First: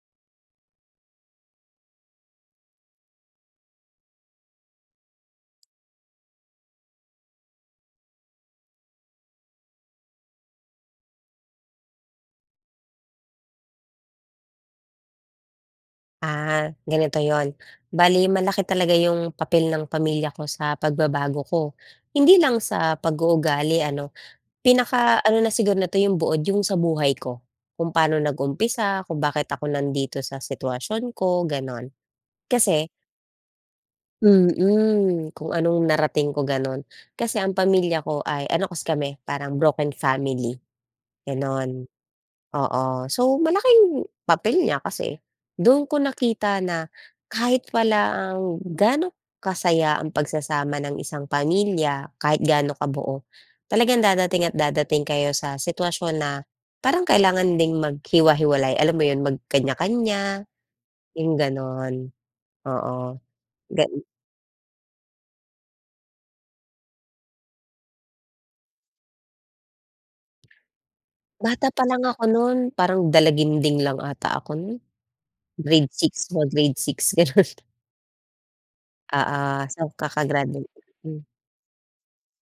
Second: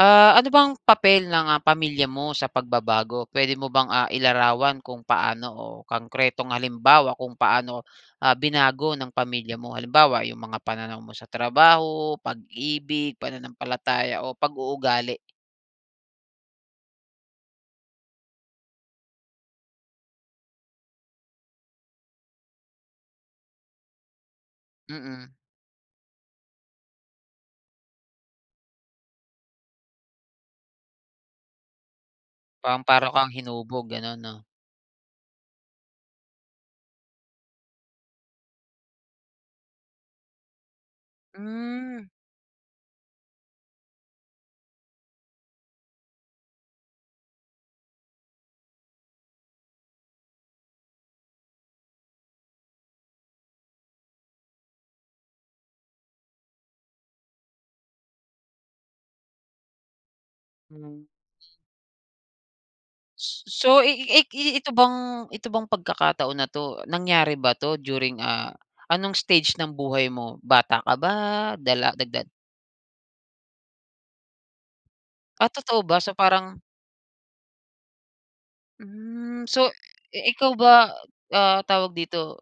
Ah, ano bang papel ng ah, pamilya mo sa pagbabago? Pwede mo bang, ah, ilarawan kung paano o konkretong halimbawa kung paano, ah, binago ng pamilya mo, halimbawa yung mga pananaw mo sa trabaho, pag-ibig, pananampalataya o pag-uugali? Ah, ganito 'yon, bale malaki talaga yung papel ng pamilya ko sa pagbabago ko. Hindi lang sa pag-uugali ano, Mm. pinaka-ano na siguro nito yong buod yung sa buhay ko, kung paano nag-umpisa, kung bakit ako nandito sa sitwasyon ko gano'n, Pam kasi paano kang hinubog gano'n 'no? Mm, kung anong narating ko gano'n. Kasi ang pamilya ko ay ano kasi kami parang broken family, gano'n. Hmm. Oo, so malaking papel niya kasi do'n ko nakita na kahit walang, gaano kasaya ang pagsasama ng isang pamilya, kahit gaano kabuo, talagang dadating at dadating kayo sa sitwasyon na parang kailangan ding maghiwa-hiwalay alam mo 'yon, magkanya-kanya, 'yong gano'n. Oo, Ss so gan ik ik ii ito bang, ito bang pagkakataon na 'to nangyari ba to during ah, anong stage ng buhay mo, bata ka ba, Bata pa dala lang ako nagdada no'n parang dalaginding lang ata ako no'n. Ah, totoo Grade ba? So, 6 na, parang grade 6, gano'n. Hmm, Oo, so, so eh, ikaw kaka-graduate. ba Um. ah, tawag dito,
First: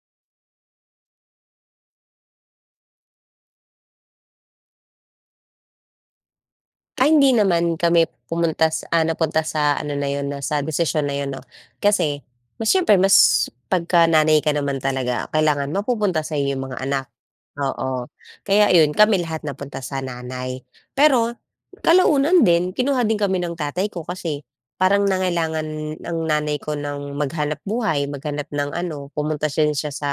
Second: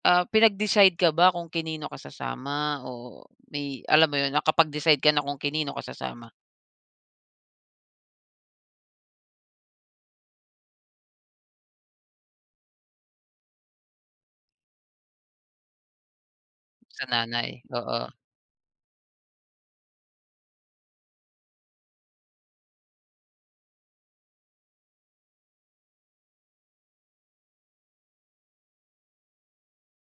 ah pinag-decide ka ba kung kanino ka sasama? O, may alam mo yun, nakapag-decide ka na kung kanino ka sasama? Ay, hindi naman kami pumunta sa ah, napunta sa ano na 'yon na sa desisyon na yun, 'no? Kasi, mas siyempre mas 'pagka nanay ka naman talaga, kailangan mapupunta sa'yo yung mga Sa anak. nanay, Oo, oo. kaya ayun, kami lahat napunta sa nanay. Pero, kalaunan din kinuha din kami ng tatay ko. Kasi, parang nangailangan ang nanay ko ng maghanapbuhay, maghanap ng ano pumunta din siya sa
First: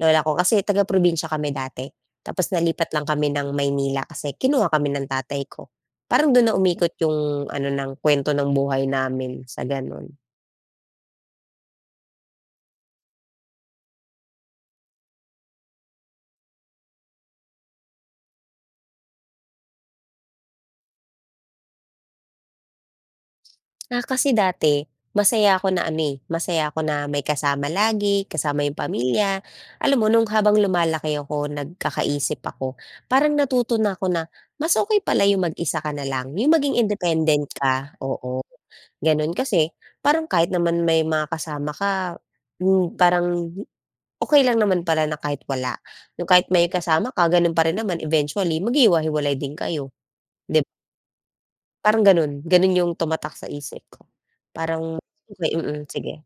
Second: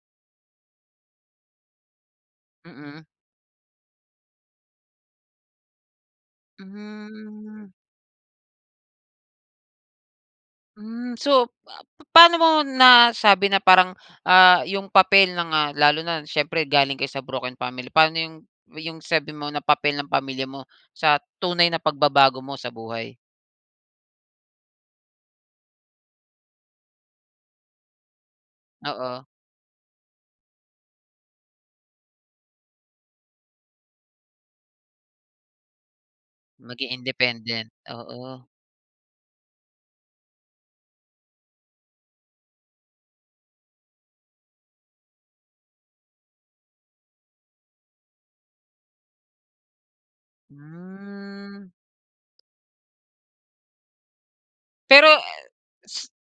lola ko. Kasi taga-probinsiya kami dati, tapos nalipat Mm. lang kami ng Maynila. Kasi kinuha kami ng tatay ko. Parang, do'n na umikot yung ano, Mhm. ng kuwento ng buhay namin, sa gano'n. Hmm. So, pa paano mo nasabi na parang, ah, yung papel ng, ah lalo na siyempre galing kayo sa broken family? Pano yung yung sabi mo na papel ng pamilya mo sa tunay na pagbabago mo sa buhay? Ah, kasi dati masaya ako na ami masaya ako na may kasama lagi kasama yung Oo. pamilya. Alam mo, noong habang lumalaki ako, nagkakaisip ako, parang natuto na ako na mas okey pala yung mag-isa ka na lang, yung maging Maging independent independent, ka, oo. oo. Gano'n, kasi parang kahit naman may mga kasama ka, hmm, parang hindi okey lang naman pala na kahit wala. Yung kahit may kasama ka, gano'n pa rin naman. Eventually, maghiwahiwalay din kayo. Dib Hmm. Parang gano'n, gano'n yung tumatak sa isip ko. Parang Pero et okey, mm, s sige.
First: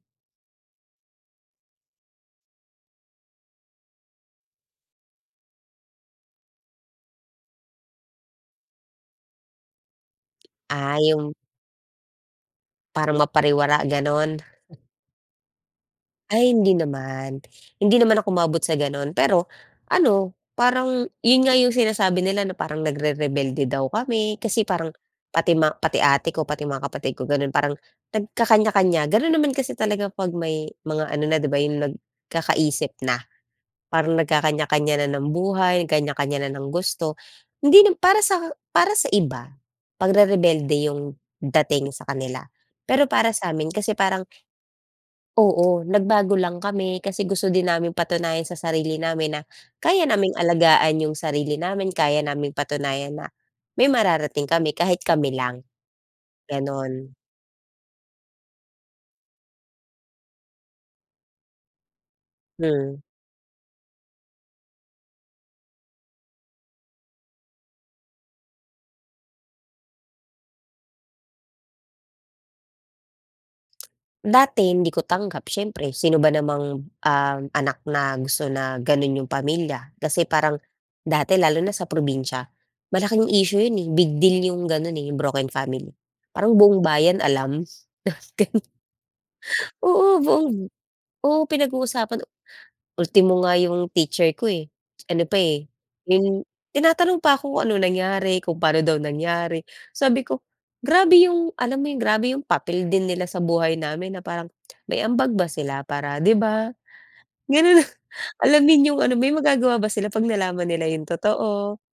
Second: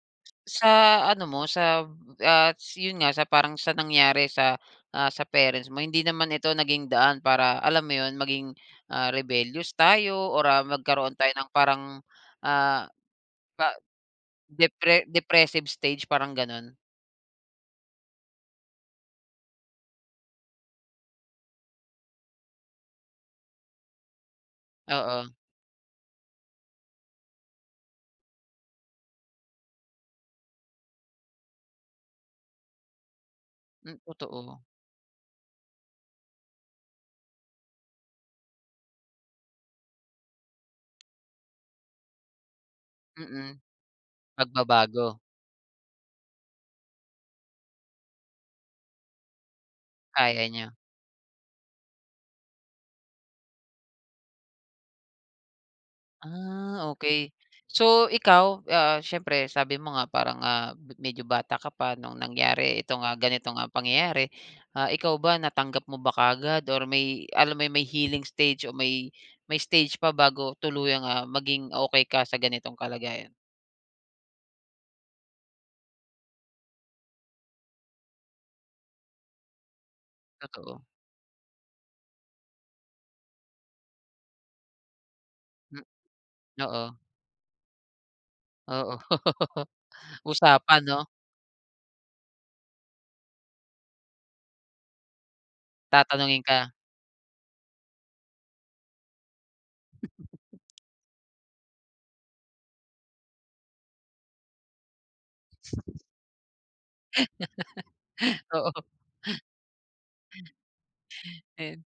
sa ano mo, sab ats yun nga, sa parang, sa nangyari sa, ah, sa parents mo. Hindi naman ito naging daan para alam mo yun, maging, ah, rebellious tayo, or, ah, Ah, magkaroon tayo yung ng parang ah, Parang pa mapariwara ganun. depre depressive stage, parang Ay hindi ganun. naman, hindi naman ako umabot sa gano'n. Pero ano, parang yun nga yung sinasabi nila, na parang nagrerebelde daw kami. Kasi parang Oo. pati ma pati ate ko, pati yung mga kapatid ko, gano'n, parang nagkakanya-kanya. Gano'n naman kasi talaga, 'pag may mga ano na, 'di ba, yung nagkakaisip na. Um. Parang Totoo. nagkakaniya-kaniya na ng buhay, kaniya-kaniya na ng gusto. Hindi nam para sa para sa iba, pagrerebelde yung dating sa kanila. Pero para Mm, samin kasi, parang pagbabago. oo, nagbago lang kami, kasi gusto din naming patunayan sa sarili namin na, kaya naming Kaya nya. alagaan yung sarili namin. Kaya naming patunayan, na may mararating kami, kahit kami lang. Ah, Gano'n. okey, so ikaw, ah, siyempre, sabi mo nga, parang nga medyo bata ka pa no'ng nangyari Hmm. itong, ah, ganitong, ah, pangyayari. Ah, ikaw ba, natanggap mo ba kaagad? Or may alam mo yung, may healing stage, o may may stage pa bago tuluyang, ah, maging okey ka sa ganitong kalagayan? Dati hindi ko tanggap, siyempre. Sino ba namang, ah, anak na gusto na gano'n 'yong pamilya. Kasi parang, Totoo. dati lalo na sa probinsiya, malaking issue 'yon, eh. Big deal 'yong gano'n, eh, 'yong broken Mm. family. Parang buong Oo. bayan alam. Gano'n. Oo. Usapan 'no? Oo, buong Usapan 'no? oo, pinag-uusapan. Ultimo nga yung teacher ko, eh, ano pa, eh, Tatanungin yung ka? tinatanong pa kung ano nangyari, kung paano daw nangyari. Sabi ko, grabe yung alam mo yung grabe yung papel din nila sa buhay namin na parang, may ambag ba sila para, 'di ba? Ganun na, Oo. alamin yung ano, may magagawa ba sila 'pag nalaman nila yung totoo? Ayun,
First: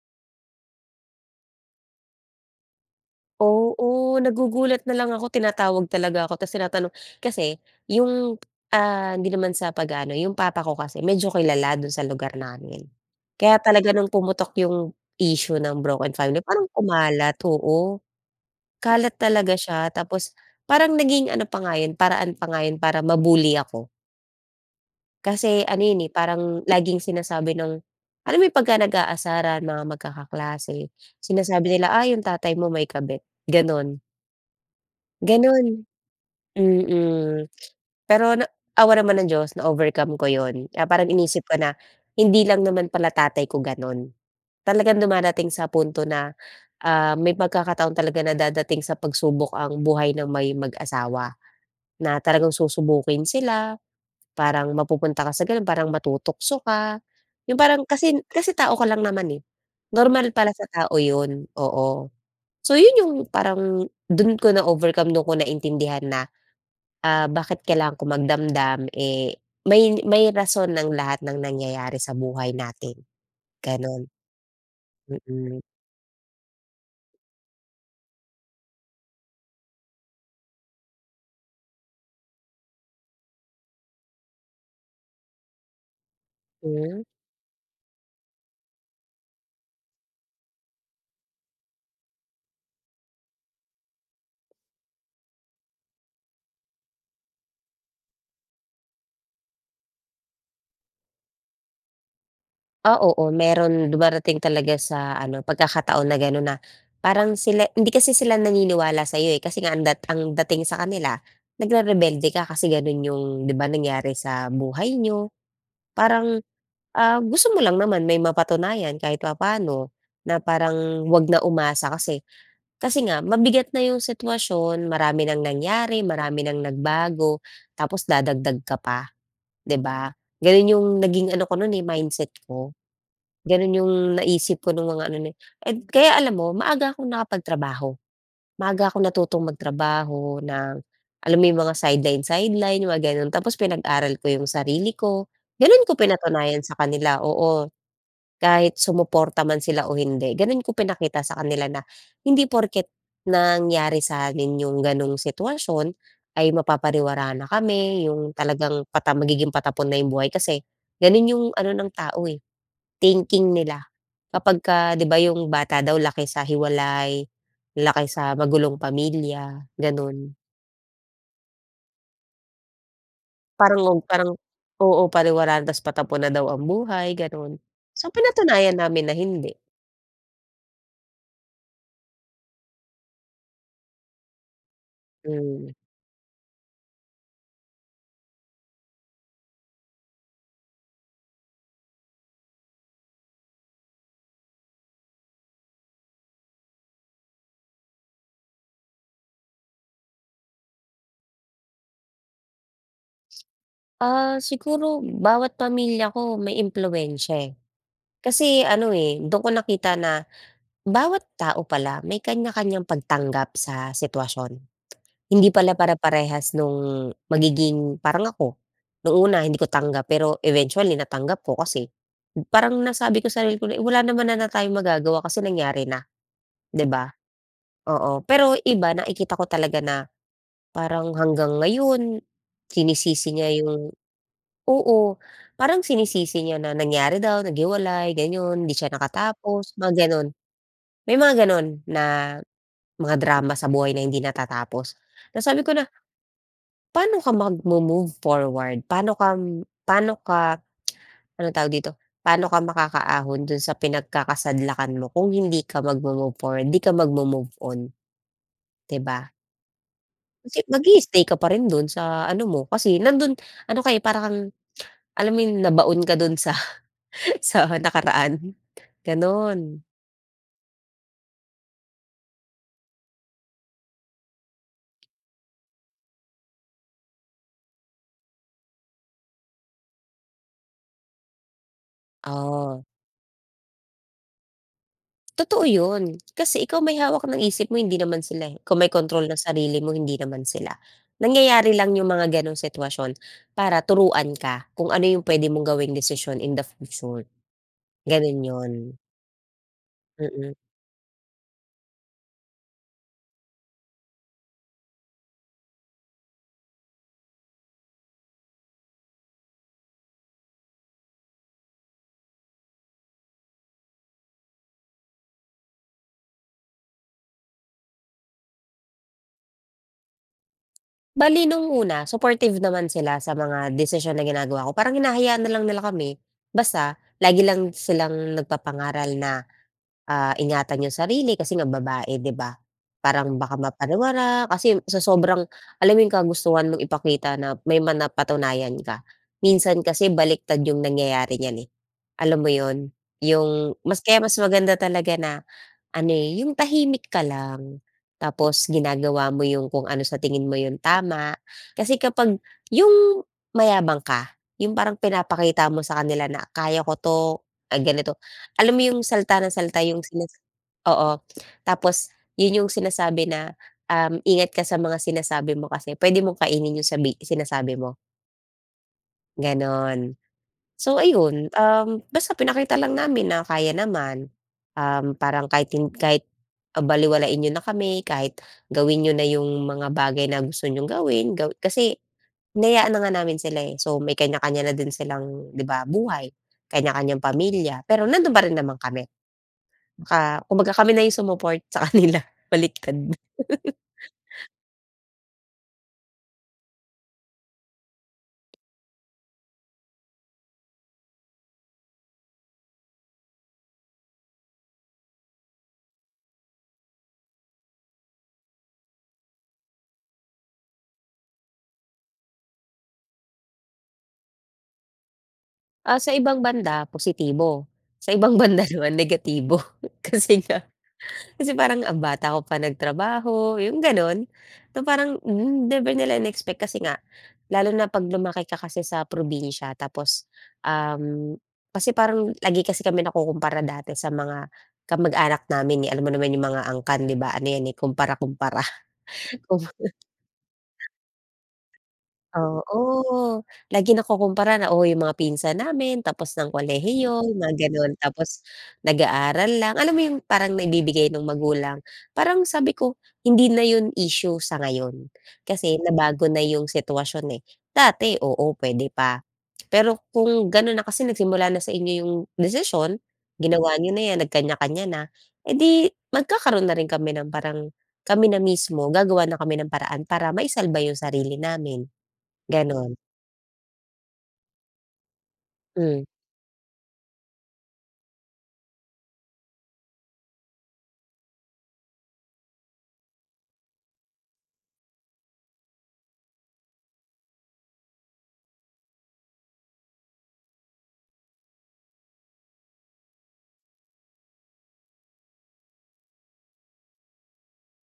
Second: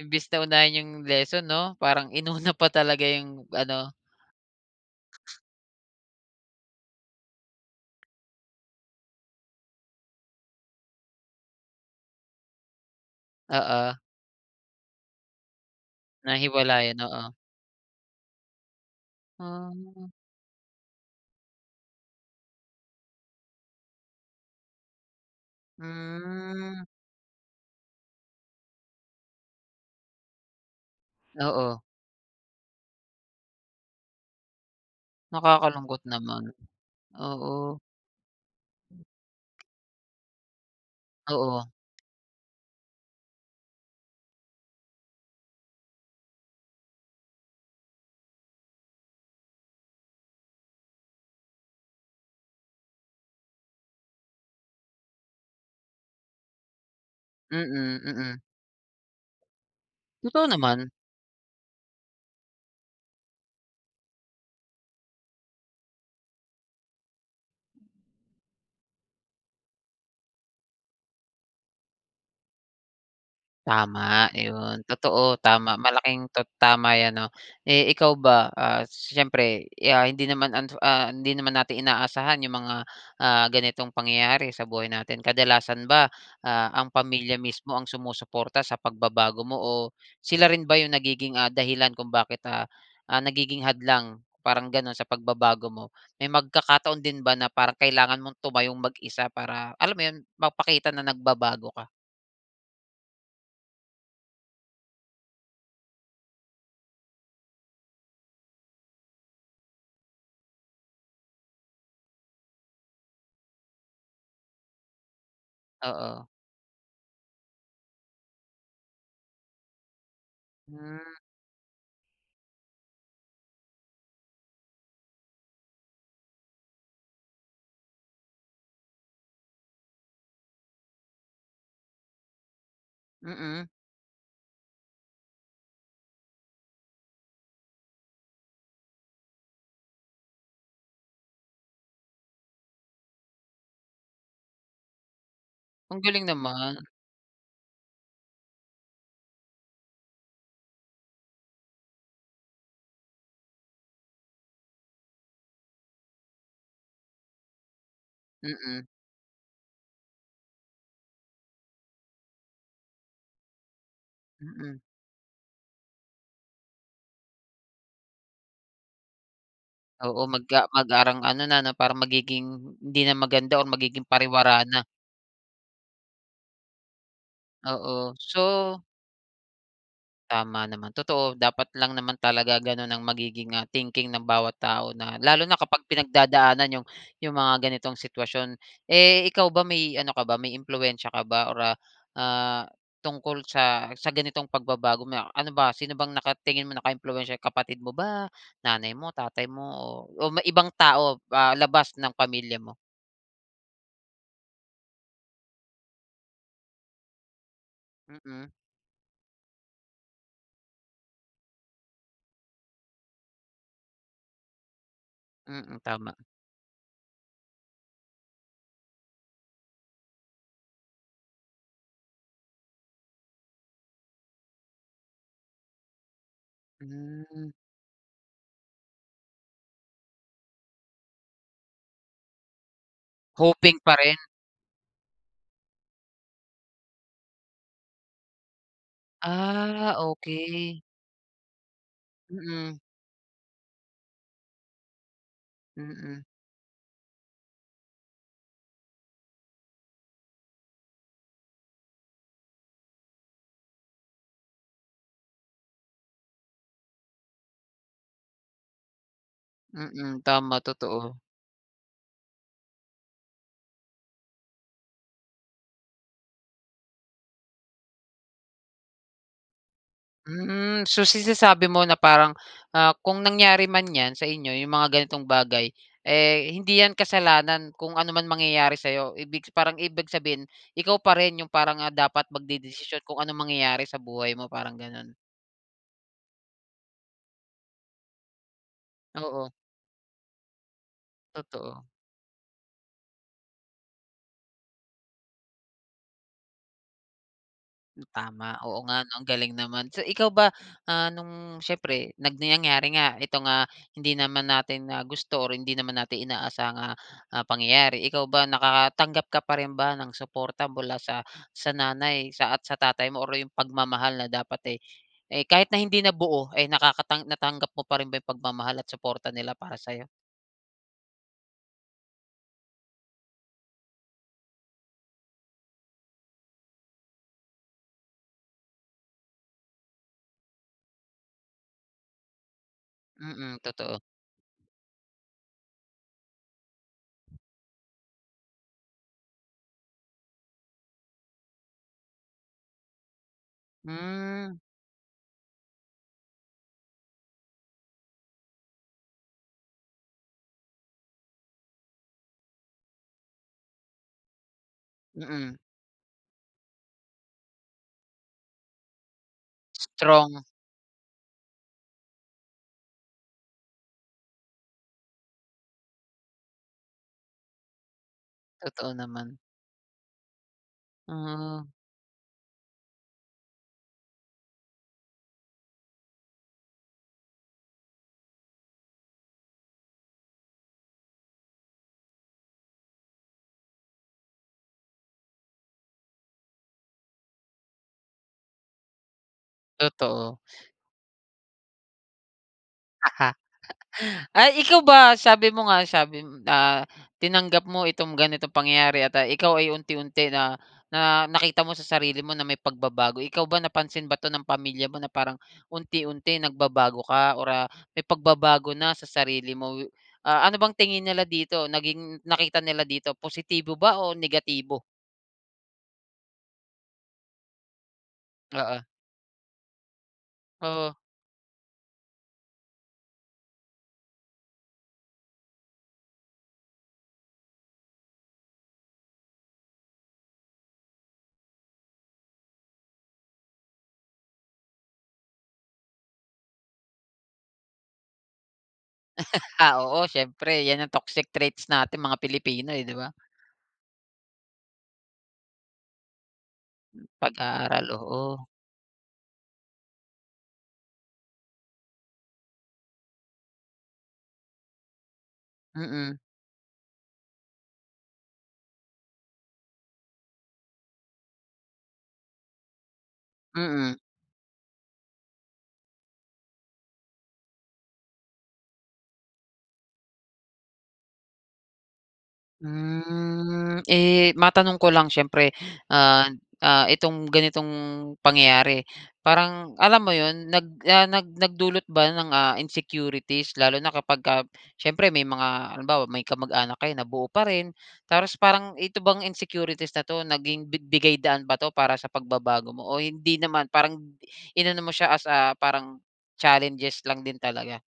imbes na unahin yung lesson 'no, parang inuna pa talaga 'yung ano. Oo. Nagugulat na lang ako. Tinatawag talaga ako tapos tinatanong. Kasi 'yong, ah, hindi naman sa pag-aano, 'yong papa ko kasi medyo kilala do'n sa lugar namin. Kaya talaga Oo. no'ng pumutok 'yong issue ng broken family Na parang hiwalayan. Oo. kumalat. Oo. Kalat talaga siya Ah. tapos parang naging ano pa nga 'yon paraan pa nga 'yon para ma-bully ako. Kasi, ano yun, eh, parang Hmm. laging sinasabi ng alam mo yun, 'pagka nag-aasaran mga magkakaklase sinasabi Oo. nila, "Ah, yung tatay mo may kabit." ganun. Gano'n, Nakakalungkot naman. mm. Oo. Pero na awa naman ng diyos na-overcome ko 'yon. Ah parang, iniisip ko Oo. na hindi lang naman pala tatay ko gano'n. Talagang dumadating sa punto na, ah, may pagkakataon talaga na dadating sa pagsubok ang buhay ng may mag-asawa, na talagang susubukin sila. Parang, mapupunta ka sa gano'n, parang matutukso ka. Yong parang Mm, kasi mm. kasi tao ka lang naman, eh. Normal Totoo pala sa naman. tao yun, oo. So, yun yung parang dun ko na-overcome. Dun ko naintindihan na, ah, bakit kailangan ko magdamdam? Eh, may may rason ang lahat ng nangyayari sa buhay natin ganon. Tama 'yon. Totoo. Mm. Tama malaking to tama 'yan, 'no. Eh, ikaw ba, ah, siyempre, eh, ah, hindi naman, ah, hindi naman natin inaasahan yung mga, ah, ganitong, pangyayari sa buhay natin. Kadalasan ba, ah, ang Hmm. pamilya mismo ang sumusuporta sa pagbabago mo? O sila rin ba yung nagiging, ah, dahilan kung bakit, ah, ah, nagiging hadlang, parang ganun, sa pagbabago mo? May pagkakataon din ba, na parang kailangan mong tumayong mag-isa, para alam mo 'yon, mapakita na nagbabago ka? Ah, oo meron. Dumarating talaga sa ano, pagkakataon na ganon, na parang sila hindi kasi sila naniniwala sa'yo, eh. Kasi nga ang dat ang dating sa kanila nagre-rebelde ka. Kasi, ganon yung 'di ba, nangyari sa buhay niyo. Oo. Parang, ah, gusto mo lang naman may mapatunayan kahit papaano. Na Hmm. parang, 'wag na umasa kasi, kasi nga mabigat na yung sitwasyon, marami nang nangyari, marami nang nagbago, tapos dadagdag ka pa, 'di ba? Ganon, yung naging ano ko no'n, eh, mindset ko. Mhm. Ganon, yung naisip ko nung mga ano nayu Kaya alam mo maaga akong nakapagtrabaho. Maaga akong natutong magtrabaho ng alam mo yung mga sideline-sideline, yung mga ganon. Tapos, pinag-aral ko yung sarili ko. Ganon ko Ang galing pinatunayan sa naman! kanila! Oo, kahit sumuporta man sila o hindi. Ganon ko pinakita sa kanila na, hindi porket nangyari sa amin yung ganong sitwasyon ay mapapariwara na kami. Yung Mhm. talagang pata magiging patapon na yung buhay. Kasi, ganun yung ano ng tao, eh, thinking nila, Mhm. 'kapagka 'di ba, yung bata daw laki sa hiwalay, laki sa magulong pamilya, Oo, ganun. mag ah, mag parang ano na parang magiging hindi na maganda, or Parang, magiging o parang pariwara na. oo, pariwara na. Tas patapon na daw ang buhay, ganun. So, Oo, pinatunayan so namin na hindi. Tama naman. Totoo dapat lang naman talaga ganun ang magiging, ah, thinking ng bawat tao na lalo na Mm. kapag pinagdadaanan 'yong 'yong mga ganitong sitwasyon. Eh, ikaw ba may ano ka ba, may impluwensiya ka ba or ah, ah, tungkol sa sa ganitong pagbabago? May a ano ba, sino bang nakatingin mo naka-impluwensiya, kapatid mo ba, nanay mo, tatay mo, o o may ibang tao, ah, labas ng pamilya mo? Ah, siguro bawat pamilya ko may impluwensiya eh, Mm. kasi ano eh, do'n ko nakita na bawat tao pala may kaniya-kaniyang pagtanggap sa sitwasyon. Hindi Mm, pala tama. pare-parehas no'ng magiging parang ako, no'ng una hindi ko tanggap pero eventually natanggap ko kasi, parang nasabi ko sa sarili ko na, “Wala naman na na tayong magagawa kasi nangyari na.” ‘Di ba? Mm. Oo. Pero iba, nakikita ko talaga na parang hanggang ngayon, sinisisi niya Hoping ‘yung pa rin. oo, parang sinisisi niya na nangyari daw, naghiwalay, gano’n. Hindi siya nakatapos, Ah, mga gano’n. okey. May mga ganun na Mm. mga drama sa buhay na hindi natatapos. Ta’s sabi ko na, Mm. "Pa'no ka mag-mo-move forward, pa'no ka pa'no ka" anong tawag dito, "Pa'no ka makaka-ahon do’n sa pinagkakasadlakan mo kung hindi ka mag-mo-move forward, ‘di ka mag-mo-move on? ‘Di ba? Mm, Kasi tama, totoo. mag-i-stay ka pa rin do'n sa ano mo, kasi nando'n ano ka eh, parang kang, alam mo yon nabaon ka do'n sa sa nakaraan, gano'n. Hmm. So, sinasabi mo na parang, ah, kung nangyari man 'yan sa inyo 'yong mga ganitong bagay, eh, hindi 'yan kasalanan kung ano man mangyayari sa 'yo. Ibig parang ibig sabihin, ikaw pa rin 'yong parang, ah, dapat Oh. magdedesisyon kung anong mangyayari sa buhay mo, parang gano'n? Totoo 'yon. Kasi ikaw may hawak ng isip mo, hindi naman sila, eh. Ikaw may kontrol ng Oo. sarili mo, hindi naman sila. Nangyayari Totoo. lang 'yong mga gano'ng sitwasyon, para turuan ka kung ano 'yong puwede mong gawing desisyon in the future. Hmm. Gano'n Tama, oo 'yon. nga, 'no? Ang galing naman. So, ikaw ba, Mm. ah, nung siyempre, nag nangyari nga itong, ah, hindi naman natin na gusto or hindi naman natin inaasahang, ah ah pangyayari. Ikaw ba nakakatanggap ka pa rin ba ng suporta mula sa sa nanay sa at sa tatay mo, or 'yong pagmamahal na dapat, eh eh kahit na hindi na buo ay nakakatang natanggap mo pa rin ba yung pagmamahal at suporta nila para sa'yo? Bale no'ng una, supportive naman sila sa mga desisyon na ginagawa ko. Parang hinahayaan na lang nila kami basta lagi lang silang nagpapangaral na, ah, ingatan 'yong sarili kasi nga babae, 'di ba? Parang baka Mm, totoo. mapariwara kasi sa sobrang alam mo 'yong kagustuhan mong ipakita na may ma napatunayan ka? Minsan kasi baliktad 'yong nangyayari niyan, eh. Alam mo 'yon? 'Yong mas kaya mas Hmm. maganda talaga na ano, eh, 'yong tahimik ka lang. Tapos ginagawa mo 'yong kung ano sa tingin mo 'yong tama. Kasi kapag 'yong mayabang ka, 'yong parang Mm. pinapakita mo sa kanila na, "Kaya ko 'to. Ay, ganito." Alam mo 'yong salita nang salita 'yong sinisis Strong. oo. Tapos 'yon 'yong sinasabi na, uhm, ingat ka sa mga sinasabi mo kasi puwede mong kainin 'yong sabi sinasabi mo. Totoo naman. Gano'n. So, Hmm, ayun, oh. uhm ,basta pinakita lang namin na kaya naman. Uhm, parang kahit hin kahit, ah, balewalain n'yo na kami. Kahit gawin n'yo na 'yong mga bagay na gusto niyong gawin. Gawi kasi hinayaan na nga namin sila, eh. So, may kanya-kanya na din silang, 'di ba, buhay. Kanya-kanyang pamilya pero nandoon pa rin naman kami. Totoo. Ka kumbaga kami na yung sumupport sa kanila. Baliktad na Ay, ikaw ba? Sabi mo nga sabi mo ah, tinanggap mo itong ganitong pangyayari at, ah, ikaw ay unti-unti na na nakita mo sa sarili mo na may pagbabago. Ikaw ba napansin ba 'to ng pamilya mo na parang unti-unti nagbabago ka or, ah, may pagbabago na sa sarili mo we ah, ano bang tingin nila dito? Naging nakita nila dito? Positibo ba o negatibo? Ah, sa ibang banda, positibo. Sa ibang banda Oo. naman, negatibo. Kasi nga, Oh. kasi parang ang bata mo pa nagtrabaho, yung ganon. Na parang, hmm, never nila in-expect. Kasi nga lalo na, 'pag lumaki ka kasi sa probinsiya, tapos, um, kasi parang, lagi kasi kami nakukumpara dati sa mga kamag-anak namin, eh. Alam mo naman yung mga angkan, 'di ba? Ano 'yan, eh, kumpara-kumpara. Kum Ah, oo, siyempre yan ang toxic traits nating mga Pilipino, eh, 'di ba? Oo, lagi nakukumpara na, "Oh, yung mga pinsan namin tapos ng kolehiyo," yung mga Pag-aaral, gano'n. "Tapos, oo. nag-aaral lang." Alam mo yung parang, naibibigay ng magulang Parang sabi ko, "Hindi na yun issue sa ngayon. Kasi Mm. nabago na yung sitwasyon, eh. Dati, oo puwede pa. Pero, kung gano'n na kasi nagsimula na sa inyo yung desisyon. Ginawa Mm. niyo na 'yan. Nagkaniya-kaniya na. Eh, di, magkakaroon na rin kami ng parang Kami na mismo, gagawa na kami ng paraan, para maisalba yung sarili namin." Ganun. Hmm. Eh, matanong ko lang siyempre, Hmm. ah, ah, itong ganitong pangyayari, parang alam mo yun nag ah, nag nagdulot ba ng, ah, insecurities lalo na kapagka siyempre, may mga halimbawa, may kamag-anak kayo na buo pa rin? Tapos, parang ito bang insecurities na 'to, naging 'bibigay daan ba 'to, para sa pagbabago mo, o hindi naman parang in ano mo siya as, ah, parang challenges lang din talaga?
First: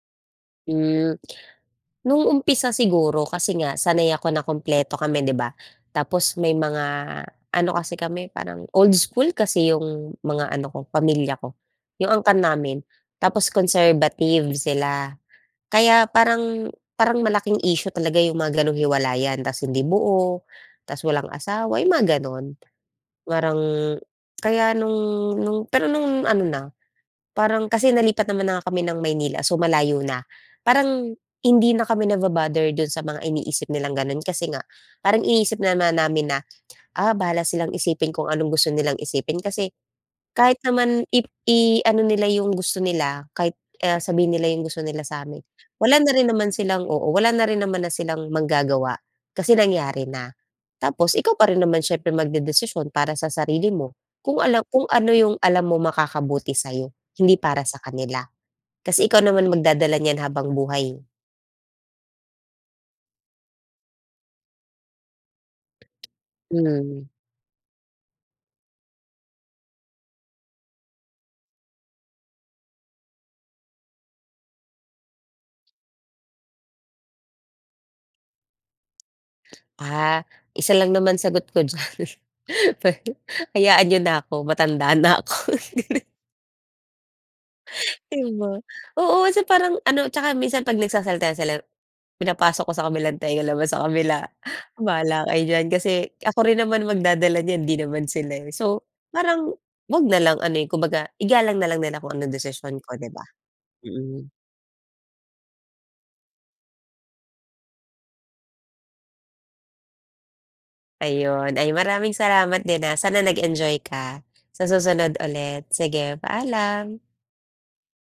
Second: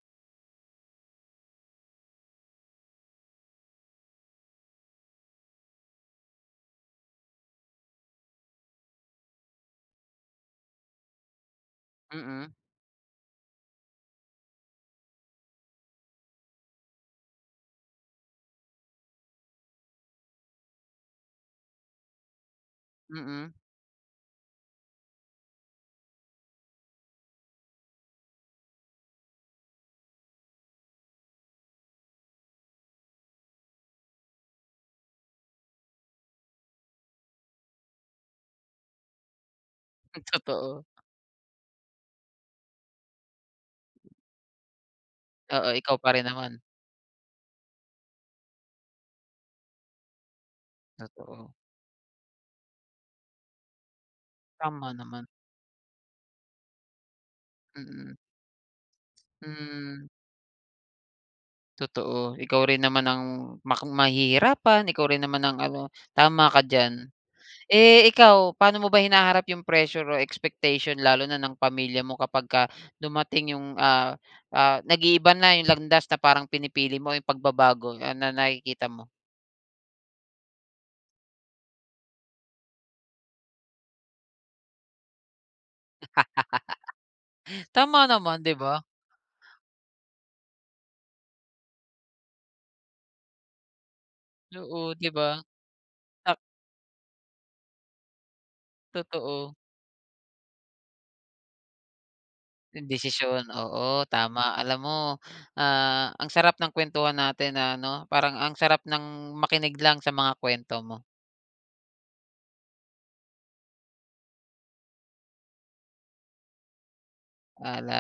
Hmm, no'ng umpisa siguro kasi nga sanay ako na kumpleto kami 'di ba, tapos may mga ano kasi kami parang old school kasi 'yong mga ano ko pamilya ko, 'yong angkan Mm. namin tapos conservative sila kaya parang parang malaking issue talaga 'yong mga ganong hiwalayan, tapos hindi buo, tapos walang asawa, 'yong mga gano'n. Mm. Parang kaya no'ng no'ng pero no'ng ano na parang kasi nalipat naman na nga kami ng Maynila, so malayo na parang hindi na kami naba-bother do'n sa mga iniisip nilang gano'n. Kasi nga parang iniisip na namin na, ah, bahala silang isipin kung anong gusto nilang isipin kasi Hmm, kahit totoo. naman i iano nila 'yong gusto nila kahit, ah, sabihin nila 'yong gusto nila sa amin, Oo, ikaw wala na pa rin rin naman naman. silang oo wala na rin naman na silang magagawa kasi nangyari na. Tapos ikaw pa Totoo. rin naman siyempre magdedesisyon para sa sarili mo, kung alam kung Tama ano naman. yung alam mo makakabuti sayo, hindi para sa Mm. kanila. Kasi ikaw naman magdadala Hmm. niyan habang buhay, eh. Totoo ikaw rin naman ang mak mahihirapan, ikaw rin naman ang ano, tama ka diyan. Hmm. Eh, ikaw paano mo ba hinaharap 'yong pressure o expectation lalo na ng pamilya mo kapag ka dumating 'yong, ah, ah, nag-iiba na 'yong landas na parang pinipili mo 'yong pagbabago, ano nakikita mo? Ah, isa lang naman sagot ko diyan, pe hayaan nyo na ako matanda na ako. Tama Di naman di ba? ba? Oo kasi parang ano tsaka minsan pag nagsasalita sila pinapasok ko sa kabilang tenga labas sa kabila, Oo 'di bahala ba? kayo diyan. Kasi Ah. ako rin naman magdadala niyan, di naman sila, eh, so parang Totoo. 'wag nalang ano, eh, kumbaga igalang nalang nila kung ano desisyon Yung ko di ba? desisyon, oo Mm. tama. Alam mo, ah, ang sarap ng kwentuhan natin na ano, parang ang sarap ng makinig lang sa mga kwento mo. Ayun, ay maraming salamat din, ah, sana nag-enjoy ka. Sa susunod ulit, sige paalam. Paalam.